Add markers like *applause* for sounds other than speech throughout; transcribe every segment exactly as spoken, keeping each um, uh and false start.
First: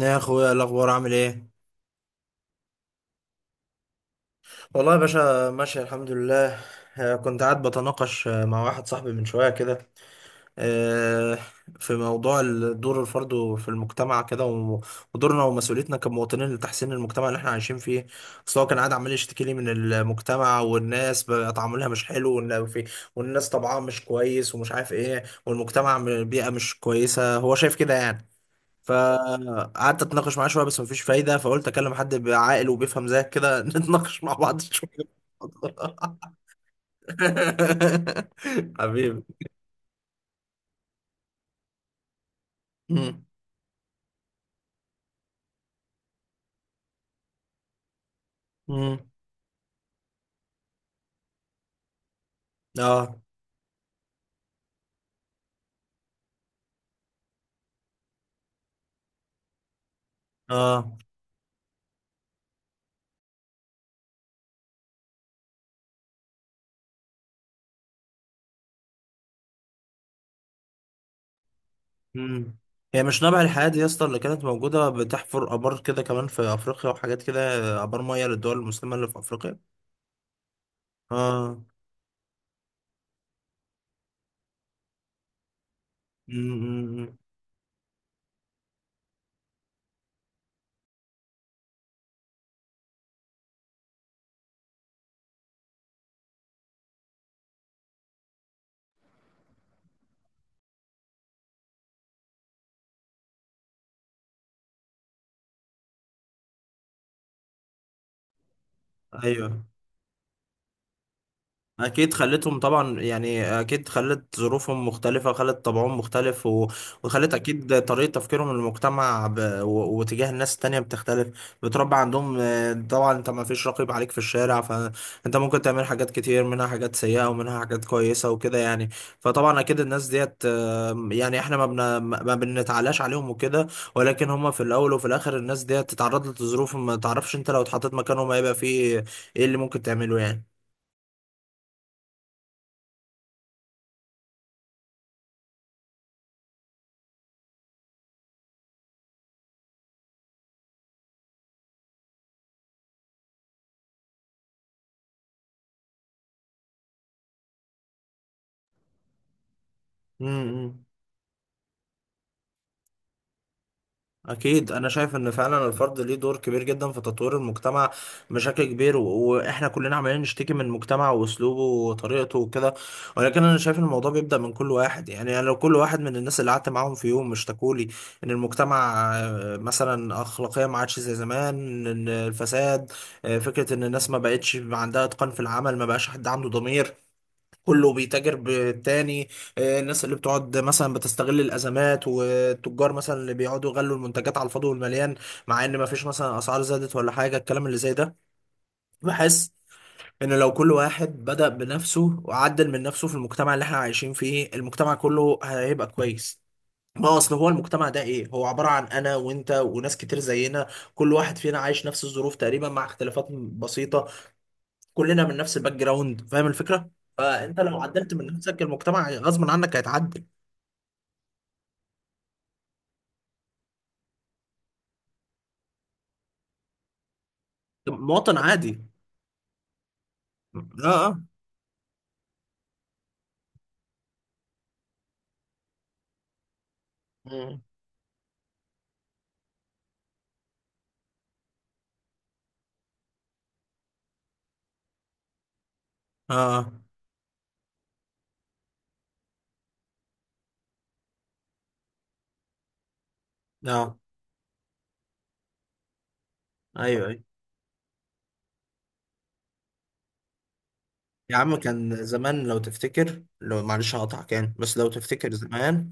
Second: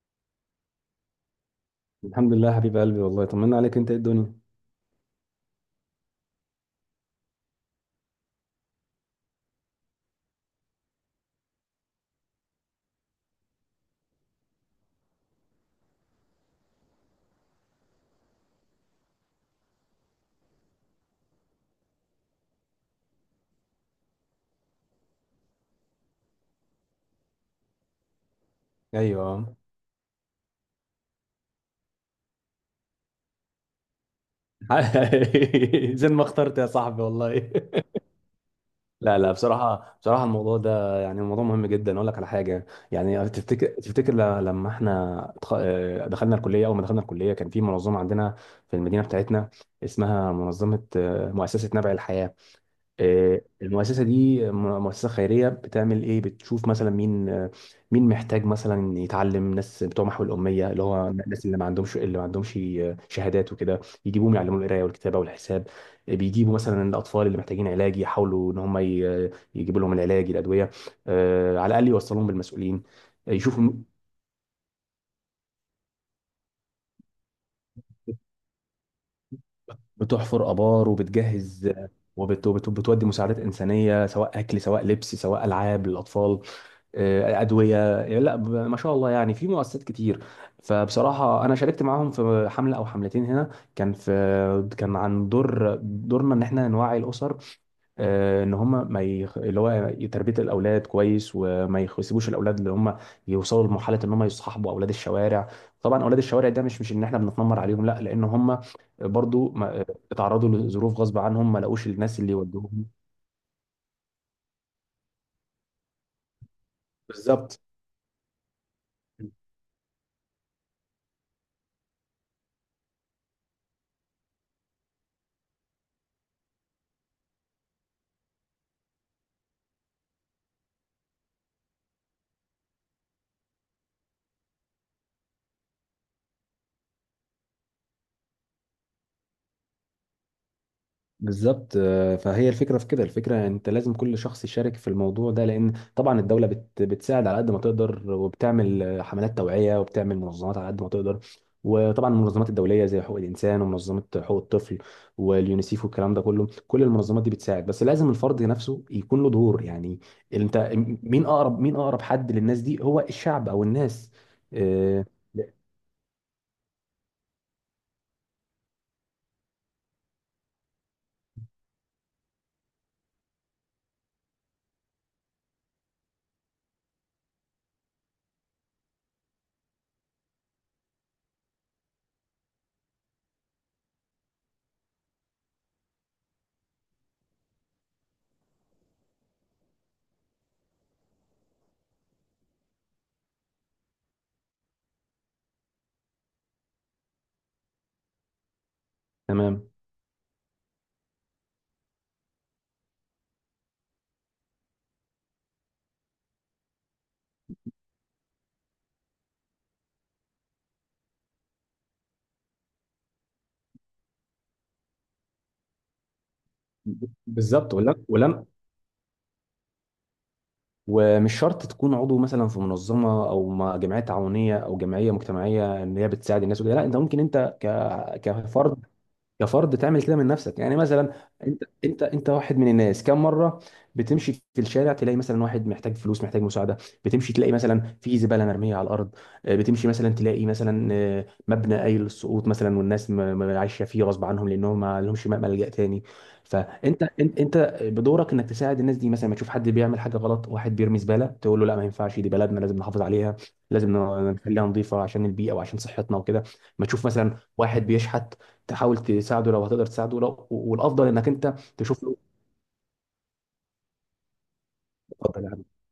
يا اخويا الاخبار عامل ايه؟ الحمد لله حبيب قلبي، والله طمنا عليك، انت ايه الدنيا؟ والله يا باشا ماشي الحمد لله. آه، كنت قاعد بتناقش آه، مع واحد صاحبي من شويه كده. آه، في موضوع ال- دور الفرد في المجتمع كده و- ودورنا ومسؤوليتنا كمواطنين لتحسين المجتمع اللي احنا عايشين فيه. اصل هو كان قاعد عمال يشتكي لي من المجتمع، والناس بقى تعاملها مش حلو، وإن في- والناس طبعها مش كويس ومش عارف ايه، والمجتمع م- بيئه مش كويسه هو شايف كده يعني. ايوه. فقعدت اتناقش معاه شويه بس مفيش فايده، فقلت اكلم حد عاقل وبيفهم زيك كده *laughs* نتناقش مع بعض شويه. *laughs* زي ما اخترت يا صاحبي والله. *laughs* *laughs* لا حبيبي. لا، بصراحه بصراحه الموضوع ده يعني موضوع مهم جدا. اقول لك على حاجه، مم. يعني تفتكر تفتكر ل- لما احنا اتخ- اه، دخلنا الكليه، اول ما دخلنا الكليه كان في منظمه عندنا في مم. المدينه بتاعتنا، اسمها منظمه اه، مؤسسه نبع الحياه. اه آه، المؤسسة دي م- مؤسسة خيرية، بتعمل ايه؟ بتشوف مثلا مين آه، مين محتاج مثلا يتعلم، ناس بتوع محو الأمية، اللي اه. هو الناس اللي ما عندهمش، اللي ما عندهمش آه، شهادات وكده، يجيبوهم يعلموا القراية والكتابة والحساب. آه، بيجيبوا مثلا الأطفال اللي محتاجين علاج، يحاولوا إن هم ي- يجيبوا لهم العلاج الأدوية، آه، على الأقل يوصلوهم مم. بالمسؤولين. هي مش آه، نبع يشوفوا الحياة دي م- يا اسطى اللي كانت موجودة بتحفر آبار كده كمان في أفريقيا وحاجات كده؟ آبار مية للدول المسلمة اللي في أفريقيا. بتحفر آبار اه. وبتجهز، آه، وبت- وبت- وبتودي مساعدات إنسانية، سواء أكل سواء لبس سواء ألعاب للأطفال، مم. مم. مم. آه، ادويه يعني. لا ب- ما شاء الله، يعني في مؤسسات كتير. فبصراحه انا شاركت معاهم في حمله او حملتين هنا، كان في كان عن دور دورنا ان احنا نوعي الاسر، آه، ان هم ما يخ... اللي هو تربيه الاولاد كويس، وما يخ- يسيبوش الاولاد اللي هم يوصلوا لمرحله ان هم يصاحبوا اولاد الشوارع. طبعا اولاد الشوارع ده مش مش ان احنا بنتنمر عليهم، لا، لان هم برضو أيوه. ما... اتعرضوا لظروف غصب عنهم، ما لقوش اكيد الناس اللي خلتهم يوجهوهم. طبعا يعني، اكيد خلت ظروفهم مختلفه، خلت طبعهم مختلف و... وخلت بالظبط اكيد طريقه تفكيرهم للمجتمع ب... و... وتجاه الناس التانية بتختلف. بتربى عندهم آه، طبعا، انت ما فيش رقيب عليك في الشارع، فانت ممكن تعمل حاجات كتير، منها حاجات سيئه ومنها حاجات كويسه وكده يعني. فطبعا اكيد الناس ديت آه، يعني احنا ما بن... ما بنتعلاش عليهم وكده، ولكن هم في الاول وفي الاخر الناس ديت اتعرضت لظروف ما تعرفش انت لو اتحطيت مكانهم هيبقى فيه ايه اللي ممكن تعمله يعني. بالظبط. آه، فهي الفكره في كده، الفكره انت لازم كل شخص يشارك في الموضوع ده، لان طبعا الدوله بت بتساعد على قد ما تقدر، وبتعمل آه، حملات توعيه، وبتعمل منظمات على قد ما تقدر. وطبعا المنظمات الدوليه زي حقوق الانسان ومنظمه حقوق الطفل واليونيسيف والكلام ده كله، كل المنظمات دي بتساعد، بس لازم الفرد نفسه يكون له دور يعني. انت، امم. مين اقرب مين اقرب حد للناس دي؟ هو الشعب او الناس. أكيد أنا آه، شايف إن فعلا الفرد ليه دور كبير جدا في تطوير المجتمع بشكل كبير و- وإحنا كلنا عمالين نشتكي من المجتمع وأسلوبه وطريقته وكده، ولكن أنا شايف إن الموضوع بيبدأ من كل واحد. يعني أنا، لو كل واحد من الناس اللي قعدت معاهم في يوم اشتكولي إن المجتمع آه، مثلا أخلاقية ما عادش زي زمان، إن الفساد آه، فكرة إن الناس ما بقتش عندها إتقان في العمل، ما بقاش حد عنده ضمير، كله بيتاجر بالتاني. آه، الناس اللي بتقعد مثلا بتستغل الازمات، والتجار مثلا اللي بيقعدوا يغلوا المنتجات على الفاضي والمليان، مع ان ما فيش مثلا اسعار زادت ولا حاجه الكلام اللي زي ده. بحس تمام. ان لو كل واحد بدأ بنفسه وعدل من نفسه في المجتمع اللي احنا عايشين فيه، المجتمع كله هيبقى كويس. ما هو اصل هو المجتمع ده ايه؟ هو عبارة عن انا وانت وناس كتير زينا، كل واحد فينا عايش نفس الظروف تقريبا مع اختلافات بسيطة، كلنا من نفس الباك جراوند، فاهم الفكره؟ فانت بالظبط لو عدلت من ولما نفسك المجتمع غصب عنك هيتعدل. ومش شرط تكون عضو مثلا في منظمه او ما- جمعيه تعاونيه او جمعيه مجتمعيه ان هي بتساعد الناس وكده، لا، انت ممكن انت ك... مواطن عادي. كفرد، كفرد تعمل كده من نفسك، يعني اه مثلا اه. انت انت انت واحد من الناس. كم مره بتمشي في الشارع تلاقي مثلا واحد محتاج فلوس، محتاج مساعده؟ بتمشي تلاقي مم. مثلا في زباله مرميه على الارض. آه، بتمشي مثلا تلاقي مثلا آه، مبنى قايل للسقوط مثلا، والناس م- م- عايشه فيه غصب عنهم لانهم ما لهمش م- ملجأ تاني. اه فانت انت انت بدورك انك تساعد الناس دي. مثلا ما تشوف حد بيعمل حاجه غلط، واحد بيرمي زباله، تقول له لا ما ينفعش، دي بلدنا لازم نحافظ عليها، لازم اه. ن- نخليها نظيفه عشان البيئه وعشان صحتنا وكده. ما ايوه تشوف ايوه. مثلا واحد بيشحت، تحاول تساعده لو هتقدر تساعده، لو والافضل انك يا انت عم تشوف كان له. زمان لو تفتكر، لو معلش هقطعك يعني، بس لو تفتكر اتفضل يا حبيبي. زمان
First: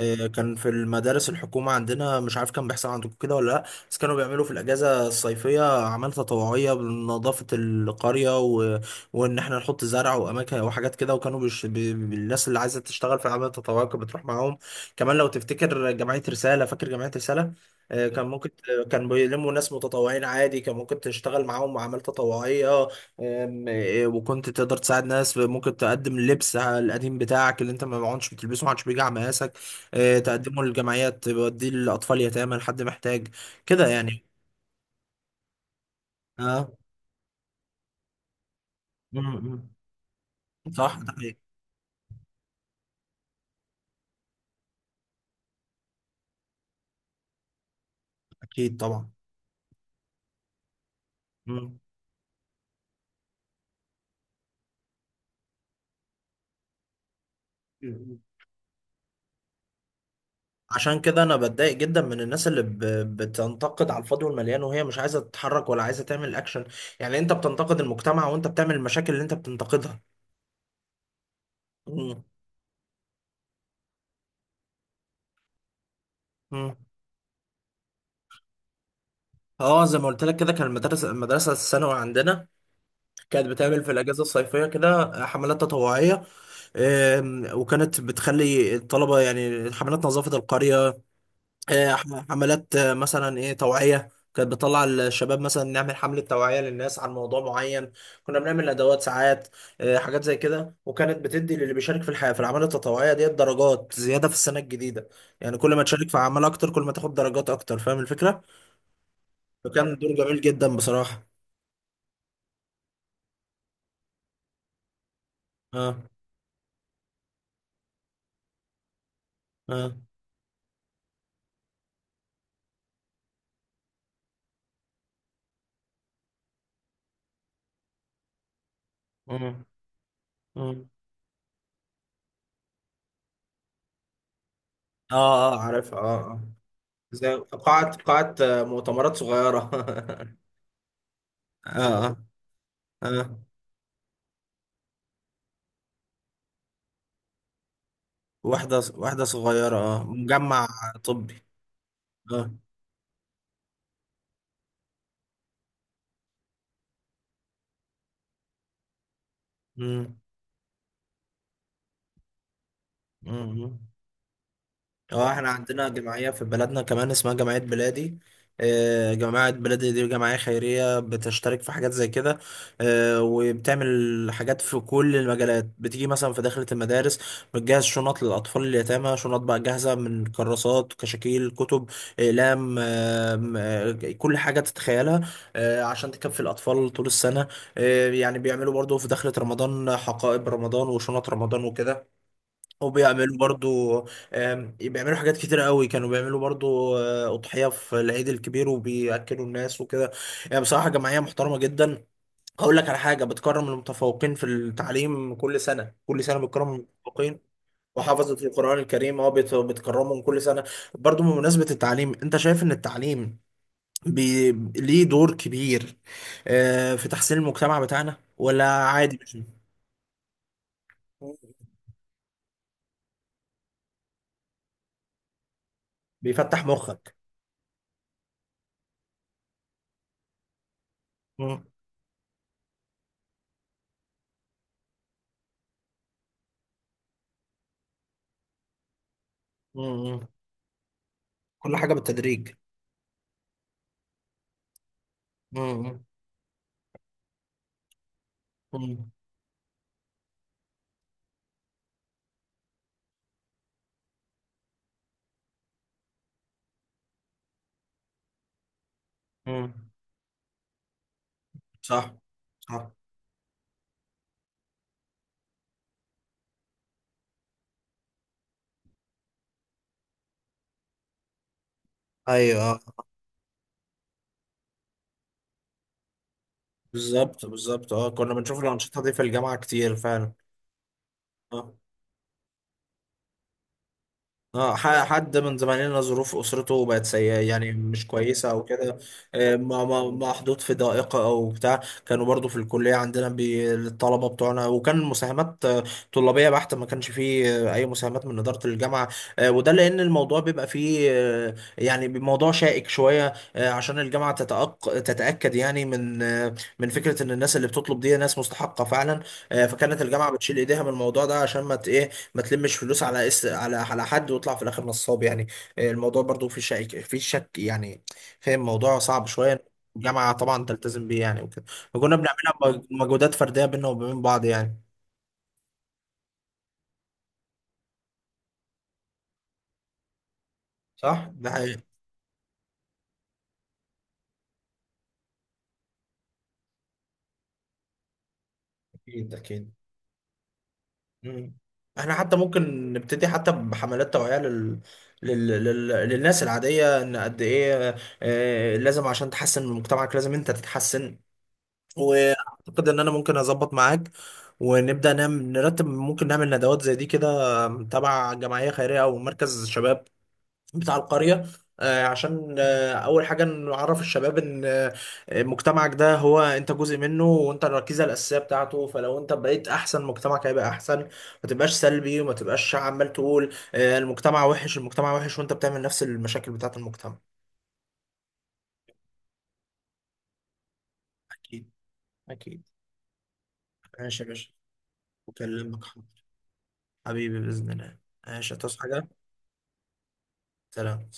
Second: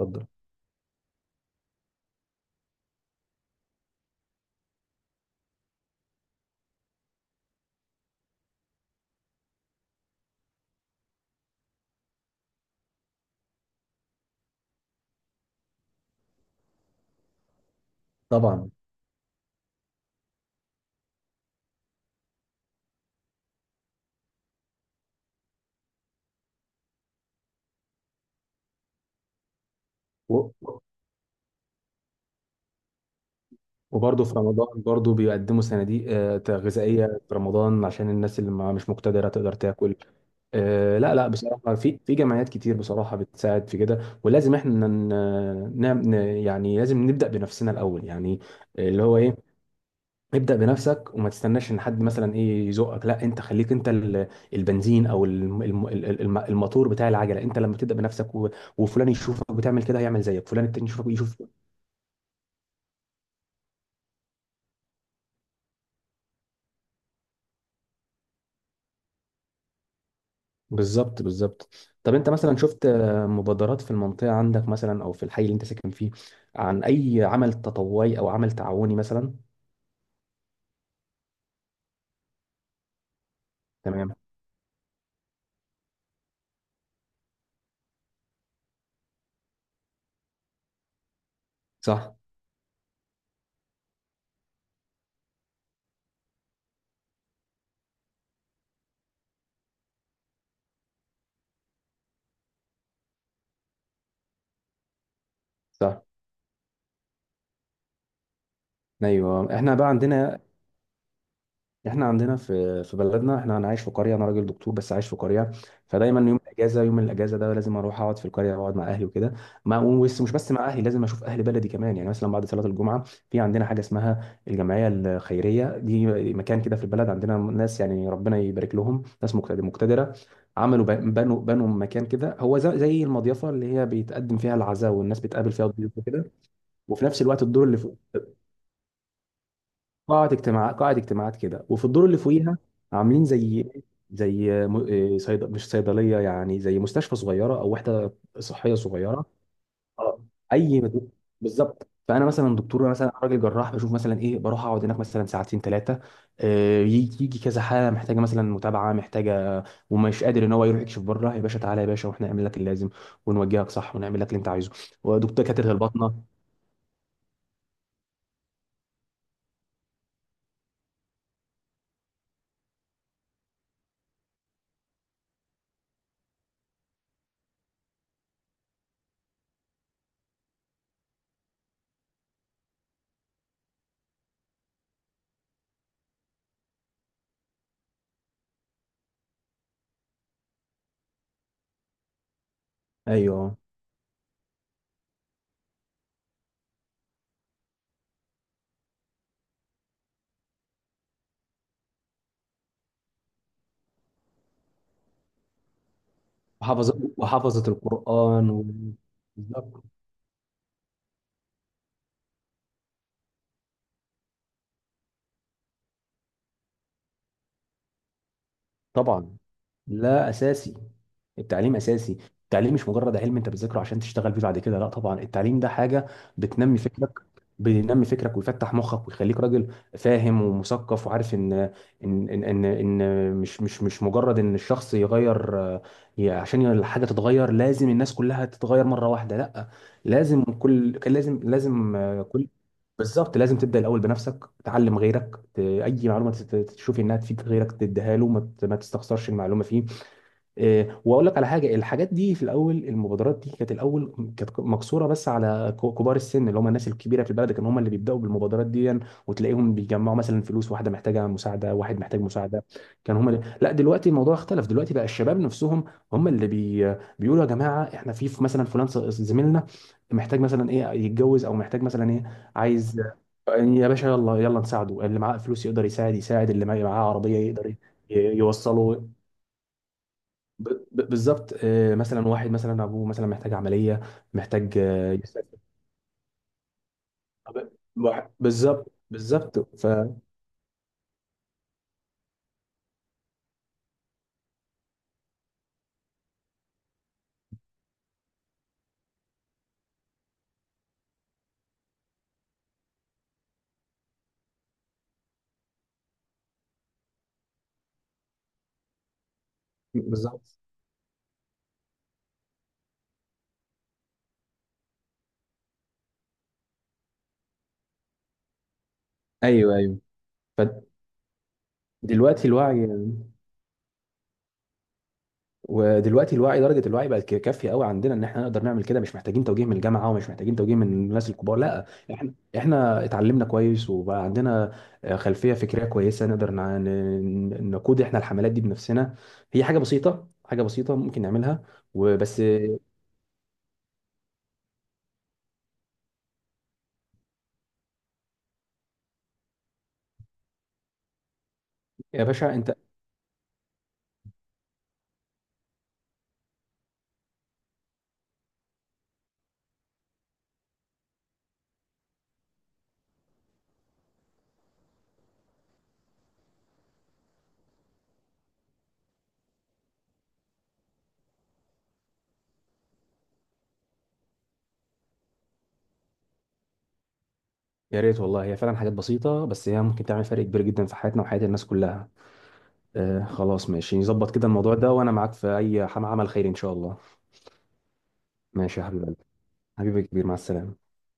اتفضل. كان في المدارس الحكومة عندنا، مش عارف كان بيحصل عندكم كده ولا لأ؟ بس كانوا بيعملوا في الأجازة الصيفية أعمال تطوعية بنظافة القرية و... وإن إحنا نحط زرع وأماكن وحاجات كده، وكانوا بش... ب... ب- الناس اللي عايزة تشتغل في الأعمال التطوعية كانت بتروح معاهم. كمان لو تفتكر جمعية رسالة، فاكر جمعية رسالة؟ آه، كان ممكن، طبعا. كان بيلموا ناس متطوعين عادي، كان ممكن تشتغل معاهم أعمال تطوعية. أم، إيه، وكنت تقدر تساعد ناس، ممكن تقدم اللبس القديم بتاعك اللي انت ما عدتش بتلبسه، ما عادش بيجي على مقاسك، آه، تقدمه و- للجمعيات بيوديه لأطفال يتامى لحد محتاج كده يعني. وبرضه في رمضان، برضه بيقدموا صناديق آه، اه. غذائيه في رمضان، عشان الناس اللي ما- مش مم، مقتدره تقدر مم. تاكل. صح آه، ده لا لا، حقيقي. بصراحه في في جمعيات كتير بصراحه بتساعد في كده. ولازم احنا ن- نعم ن- يعني لازم نبدا بنفسنا الاول يعني، أكيد اللي طبعا. هو ايه، ابدأ بنفسك وما تستناش مم. ان حد مثلا ايه يزقك، لا، انت خليك انت ال- البنزين او الم- الم- الم- الموتور بتاع العجله. انت لما تبدأ مم. بنفسك و- وفلان يشوفك بتعمل كده هيعمل زيك، فلان التاني عشان يشوفك كده أنا يشوف. بتضايق جدا من الناس اللي ب... بتنتقد على الفاضي والمليان وهي مش عايزة تتحرك ولا عايزة تعمل أكشن. يعني أنت بتنتقد المجتمع وأنت بتعمل المشاكل اللي أنت بتنتقدها. بالظبط بالظبط. طب مم. انت مثلا شفت آه، مبادرات في المنطقه عندك مثلا، او في الحي اللي انت ساكن فيه، مم. عن اي عمل تطوعي او عمل تعاوني مثلا؟ اه، زي ما قلت لك كده، كان المدرسة، المدرسة الثانوي عندنا كانت بتعمل في تمام. الأجازة الصيفية كده حملات تطوعية. آم، وكانت بتخلي الطلبة، يعني حملات نظافة القرية، آه، صح. ح- حملات آه، مثلا ايه توعية، كانت بتطلع الشباب مثلا نعمل حملة توعية للناس عن موضوع معين. كنا بنعمل ندوات ساعات، آه، حاجات زي كده، وكانت بتدي للي بيشارك في الحياة في الأعمال التطوعية ديت درجات زيادة في السنة الجديدة. يعني كل ما صح. تشارك في أعمال أكتر كل ما تاخد درجات أكتر، فاهم الفكرة؟ ايوه، احنا بقى فكان دور جميل عندنا، جدا بصراحة. احنا عندنا في في بلدنا. احنا انا عايش في قريه، انا راجل دكتور بس عايش في قريه، اه فدايما يوم الاجازه يوم الاجازه ده لازم اروح اقعد في القريه واقعد مع اهلي وكده. اه ما بس مش بس مع اهلي، لازم اشوف اهل بلدي كمان. يعني مثلا بعد صلاه الجمعه في عندنا حاجه اسمها الجمعيه الخيريه دي، مكان كده في البلد. عندنا ناس يعني ربنا يبارك لهم، ناس اه مقتد- مقتدره، اه. عملوا ب- بنوا بنوا مكان كده، هو ز- زي المضيفه اللي هي بيتقدم فيها العزاء والناس بتقابل اه فيها عارف. اه الضيوف وكده، آه. وفي نفس زي الوقت الدور اللي قاعة، فوق قاعة مؤتمرات صغيرة. قاعة *laughs* اجتماعات قاعة اجتماعات كده. اه وفي الدور اه اللي فوقيها عاملين اه. زي، زي م- إيه، صيد... مش صيدلية، يعني زي مستشفى صغيرة أو وحدة صحية واحدة، واحدة صغيرة. صغيرة. اه، آه. مجمع أي مد- طبي. بالظبط. فأنا اه. مثلا دكتور، مثلا راجل جراح، بشوف مثلا إيه، بروح أقعد هناك مثلا ساعتين ثلاثة، يجي يجي كذا حالة محتاجة مثلا متابعة، محتاجة مم. ومش قادر إن هو يروح يكشف بره، يا باشا تعالى يا باشا وإحنا نعمل لك اللازم ونوجهك مم. صح ونعمل لك اللي أنت عايزه. اه، ودكتور احنا كاتره عندنا الباطنة. جمعية في بلدنا كمان اسمها جمعية بلادي. آه، جماعة بلادي دي جمعية خيرية بتشترك في حاجات زي كده. آه، وبتعمل حاجات في كل المجالات. بتيجي مثلا في داخلة المدارس، بتجهز شنط للأطفال اليتامى، شنط بقى جاهزة من كراسات، كشاكيل، كتب، أقلام، آم، آه، كل حاجة تتخيلها آه، عشان تكفي الأطفال طول السنة. آه، يعني بيعملوا برضو في داخلة رمضان حقائب رمضان وشنط رمضان وكده، وبيعملوا أيوه. برضو آم، بيعملوا حاجات كتير قوي. كانوا بيعملوا برضو آه، أضحية في العيد الكبير وبيأكلوا الناس وكده. يعني بصراحة جمعية محترمة جدا. هقول لك على حاجة: بتكرم المتفوقين في التعليم كل سنة. كل سنة بتكرم وحافظ المتفوقين وحافظة وحافظة القرآن و... القرآن الكريم. اه، بت- بالظبط. بتكرمهم كل سنة. برضو بمناسبة التعليم، انت شايف ان التعليم بي... ليه دور كبير آه، في تحسين المجتمع بتاعنا ولا عادي مش طبعا. لا اساسي، التعليم اساسي. التعليم مش مجرد علم انت بتذاكره عشان تشتغل بيه بعد كده، لا طبعا، التعليم ده حاجه بيفتح بتنمي فكرك، مخك؟ بينمي فكرك ويفتح مخك ويخليك راجل فاهم ومثقف، وعارف ان مم. ان ان ان, إن مش مش مش مجرد ان الشخص يغير، آه، ي- عشان الحاجه تتغير لازم الناس كلها تتغير مره واحده، لا، مم. لازم كل كان لازم كل حاجة لازم آه، كل بالتدريج. بالظبط، لازم تبدا الاول بنفسك، تعلم غيرك، ت- امم. اي معلومه تت- تشوفي انها تفيد غيرك تديها له، ما ت- ما امم. تستخسرش المعلومه فيه. آه، واقول لك على حاجه، الحاجات دي في الاول، المبادرات دي كانت الاول كانت مقصوره بس على ك- كبار السن، اللي هم الناس الكبيره في البلد، كانوا هم اللي بيبداوا بالمبادرات دي، امم. وتلاقيهم بيجمعوا مثلا فلوس، واحده محتاجه مساعده، واحد صح محتاج مساعده، صح. كان هم اللي... لا دلوقتي الموضوع اختلف، دلوقتي بقى الشباب نفسهم هم اللي بي... بيقولوا يا جماعه احنا في في مثلا فلان ص- زميلنا محتاج مثلا ايه يتجوز، او محتاج مثلا ايه ايوه آه. عايز، يا باشا يلا يلا نساعده، اللي معاه فلوس يقدر يساعد، يساعد اللي معاه عربيه بالظبط يقدر ي- بالظبط. اه كنا بنشوف الأنشطة يوصله. دي في الجامعة كتير فعلا. ب- ب- بالظبط. اه آه، مثلا واحد مثلا ابوه مثلا محتاج عمليه، اه. محتاج ح- آه، حد من يسافر. زمايلنا ظروف اسرته بقت سيئه طب- يعني، مش واحد- كويسه او بالظبط كده، آه، بالظبط. ما- ف ما- محطوط في ضائقه او بتاع. كانوا برضو في الكليه عندنا بي- الطلبه بتوعنا، وكان مساهمات آه، طلابيه بحته، ما كانش فيه آه، اي مساهمات من اداره الجامعه. آه، وده لان الموضوع بيبقى فيه آه، يعني موضوع شائك شويه، آه، عشان الجامعه تتأق- تتاكد يعني من آه، من فكره ان الناس اللي بتطلب دي ناس مستحقه فعلا. آه، فكانت الجامعه بتشيل بالظبط. ايديها من الموضوع ده عشان ما ت- ايه ما تلمش فلوس على اس على على حد ويطلع في الاخر نصاب يعني. آه، الموضوع برضو في شك، في شك يعني. فاهم؟ الموضوع صعب شويه. ايوه ايوه. الجامعه طبعا تلتزم بيه يعني وكده. وكنا فدلوقتي بنعملها الوعي بمجهودات فرديه بينا وبين بعض يعني. ودلوقتي الوعي درجه الوعي بقت ك- كافيه قوي عندنا، ان احنا نقدر نعمل كده مش محتاجين توجيه من الجامعه، ومش محتاجين توجيه من صح الناس ده الكبار، حقيقي. لا، احنا احنا اتعلمنا كويس وبقى عندنا آه، خلفيه فكريه كويسه، نقدر نع- ن- ن- نقود احنا الحملات دي بنفسنا. اكيد هي اكيد. حاجه بسيطه، حاجه بسيطه ممكن مم. نعملها احنا حتى وبس. ممكن نبتدي حتى بحملات توعيه لل... لل... لل... للناس العاديه، ان قد ايه آه، لازم عشان تحسن من مجتمعك لازم انت تتحسن. يا باشا انت، واعتقد ان انا ممكن اظبط معاك ونبدا نعمل، نرتب، ممكن نعمل ندوات زي دي كده تبع جمعيه خيريه او مركز شباب بتاع القريه، آه، عشان آه، اول حاجه نعرف الشباب ان آه، مجتمعك ده هو انت جزء منه وانت الركيزه الاساسيه بتاعته. فلو انت بقيت احسن مجتمعك هيبقى احسن. ما تبقاش سلبي وما تبقاش عمال تقول آه، المجتمع وحش، المجتمع وحش، وانت بتعمل نفس المشاكل بتاعت المجتمع. يا ريت والله، هي فعلا حاجات بسيطة بس هي ممكن تعمل فرق كبير جدا في حياتنا وحياة الناس اكيد كلها. اكيد. آه خلاص ماشي، ماشي يا نظبط كده باشا. الموضوع ده وأنا معاك في اكلمك أي حم- عمل خير إن شاء الله. حبيبي بإذن الله. ماشي، هتصحى ماشي يا حبيب حاجة. قلبي، حبيبي كبير، مع السلامة. سلام.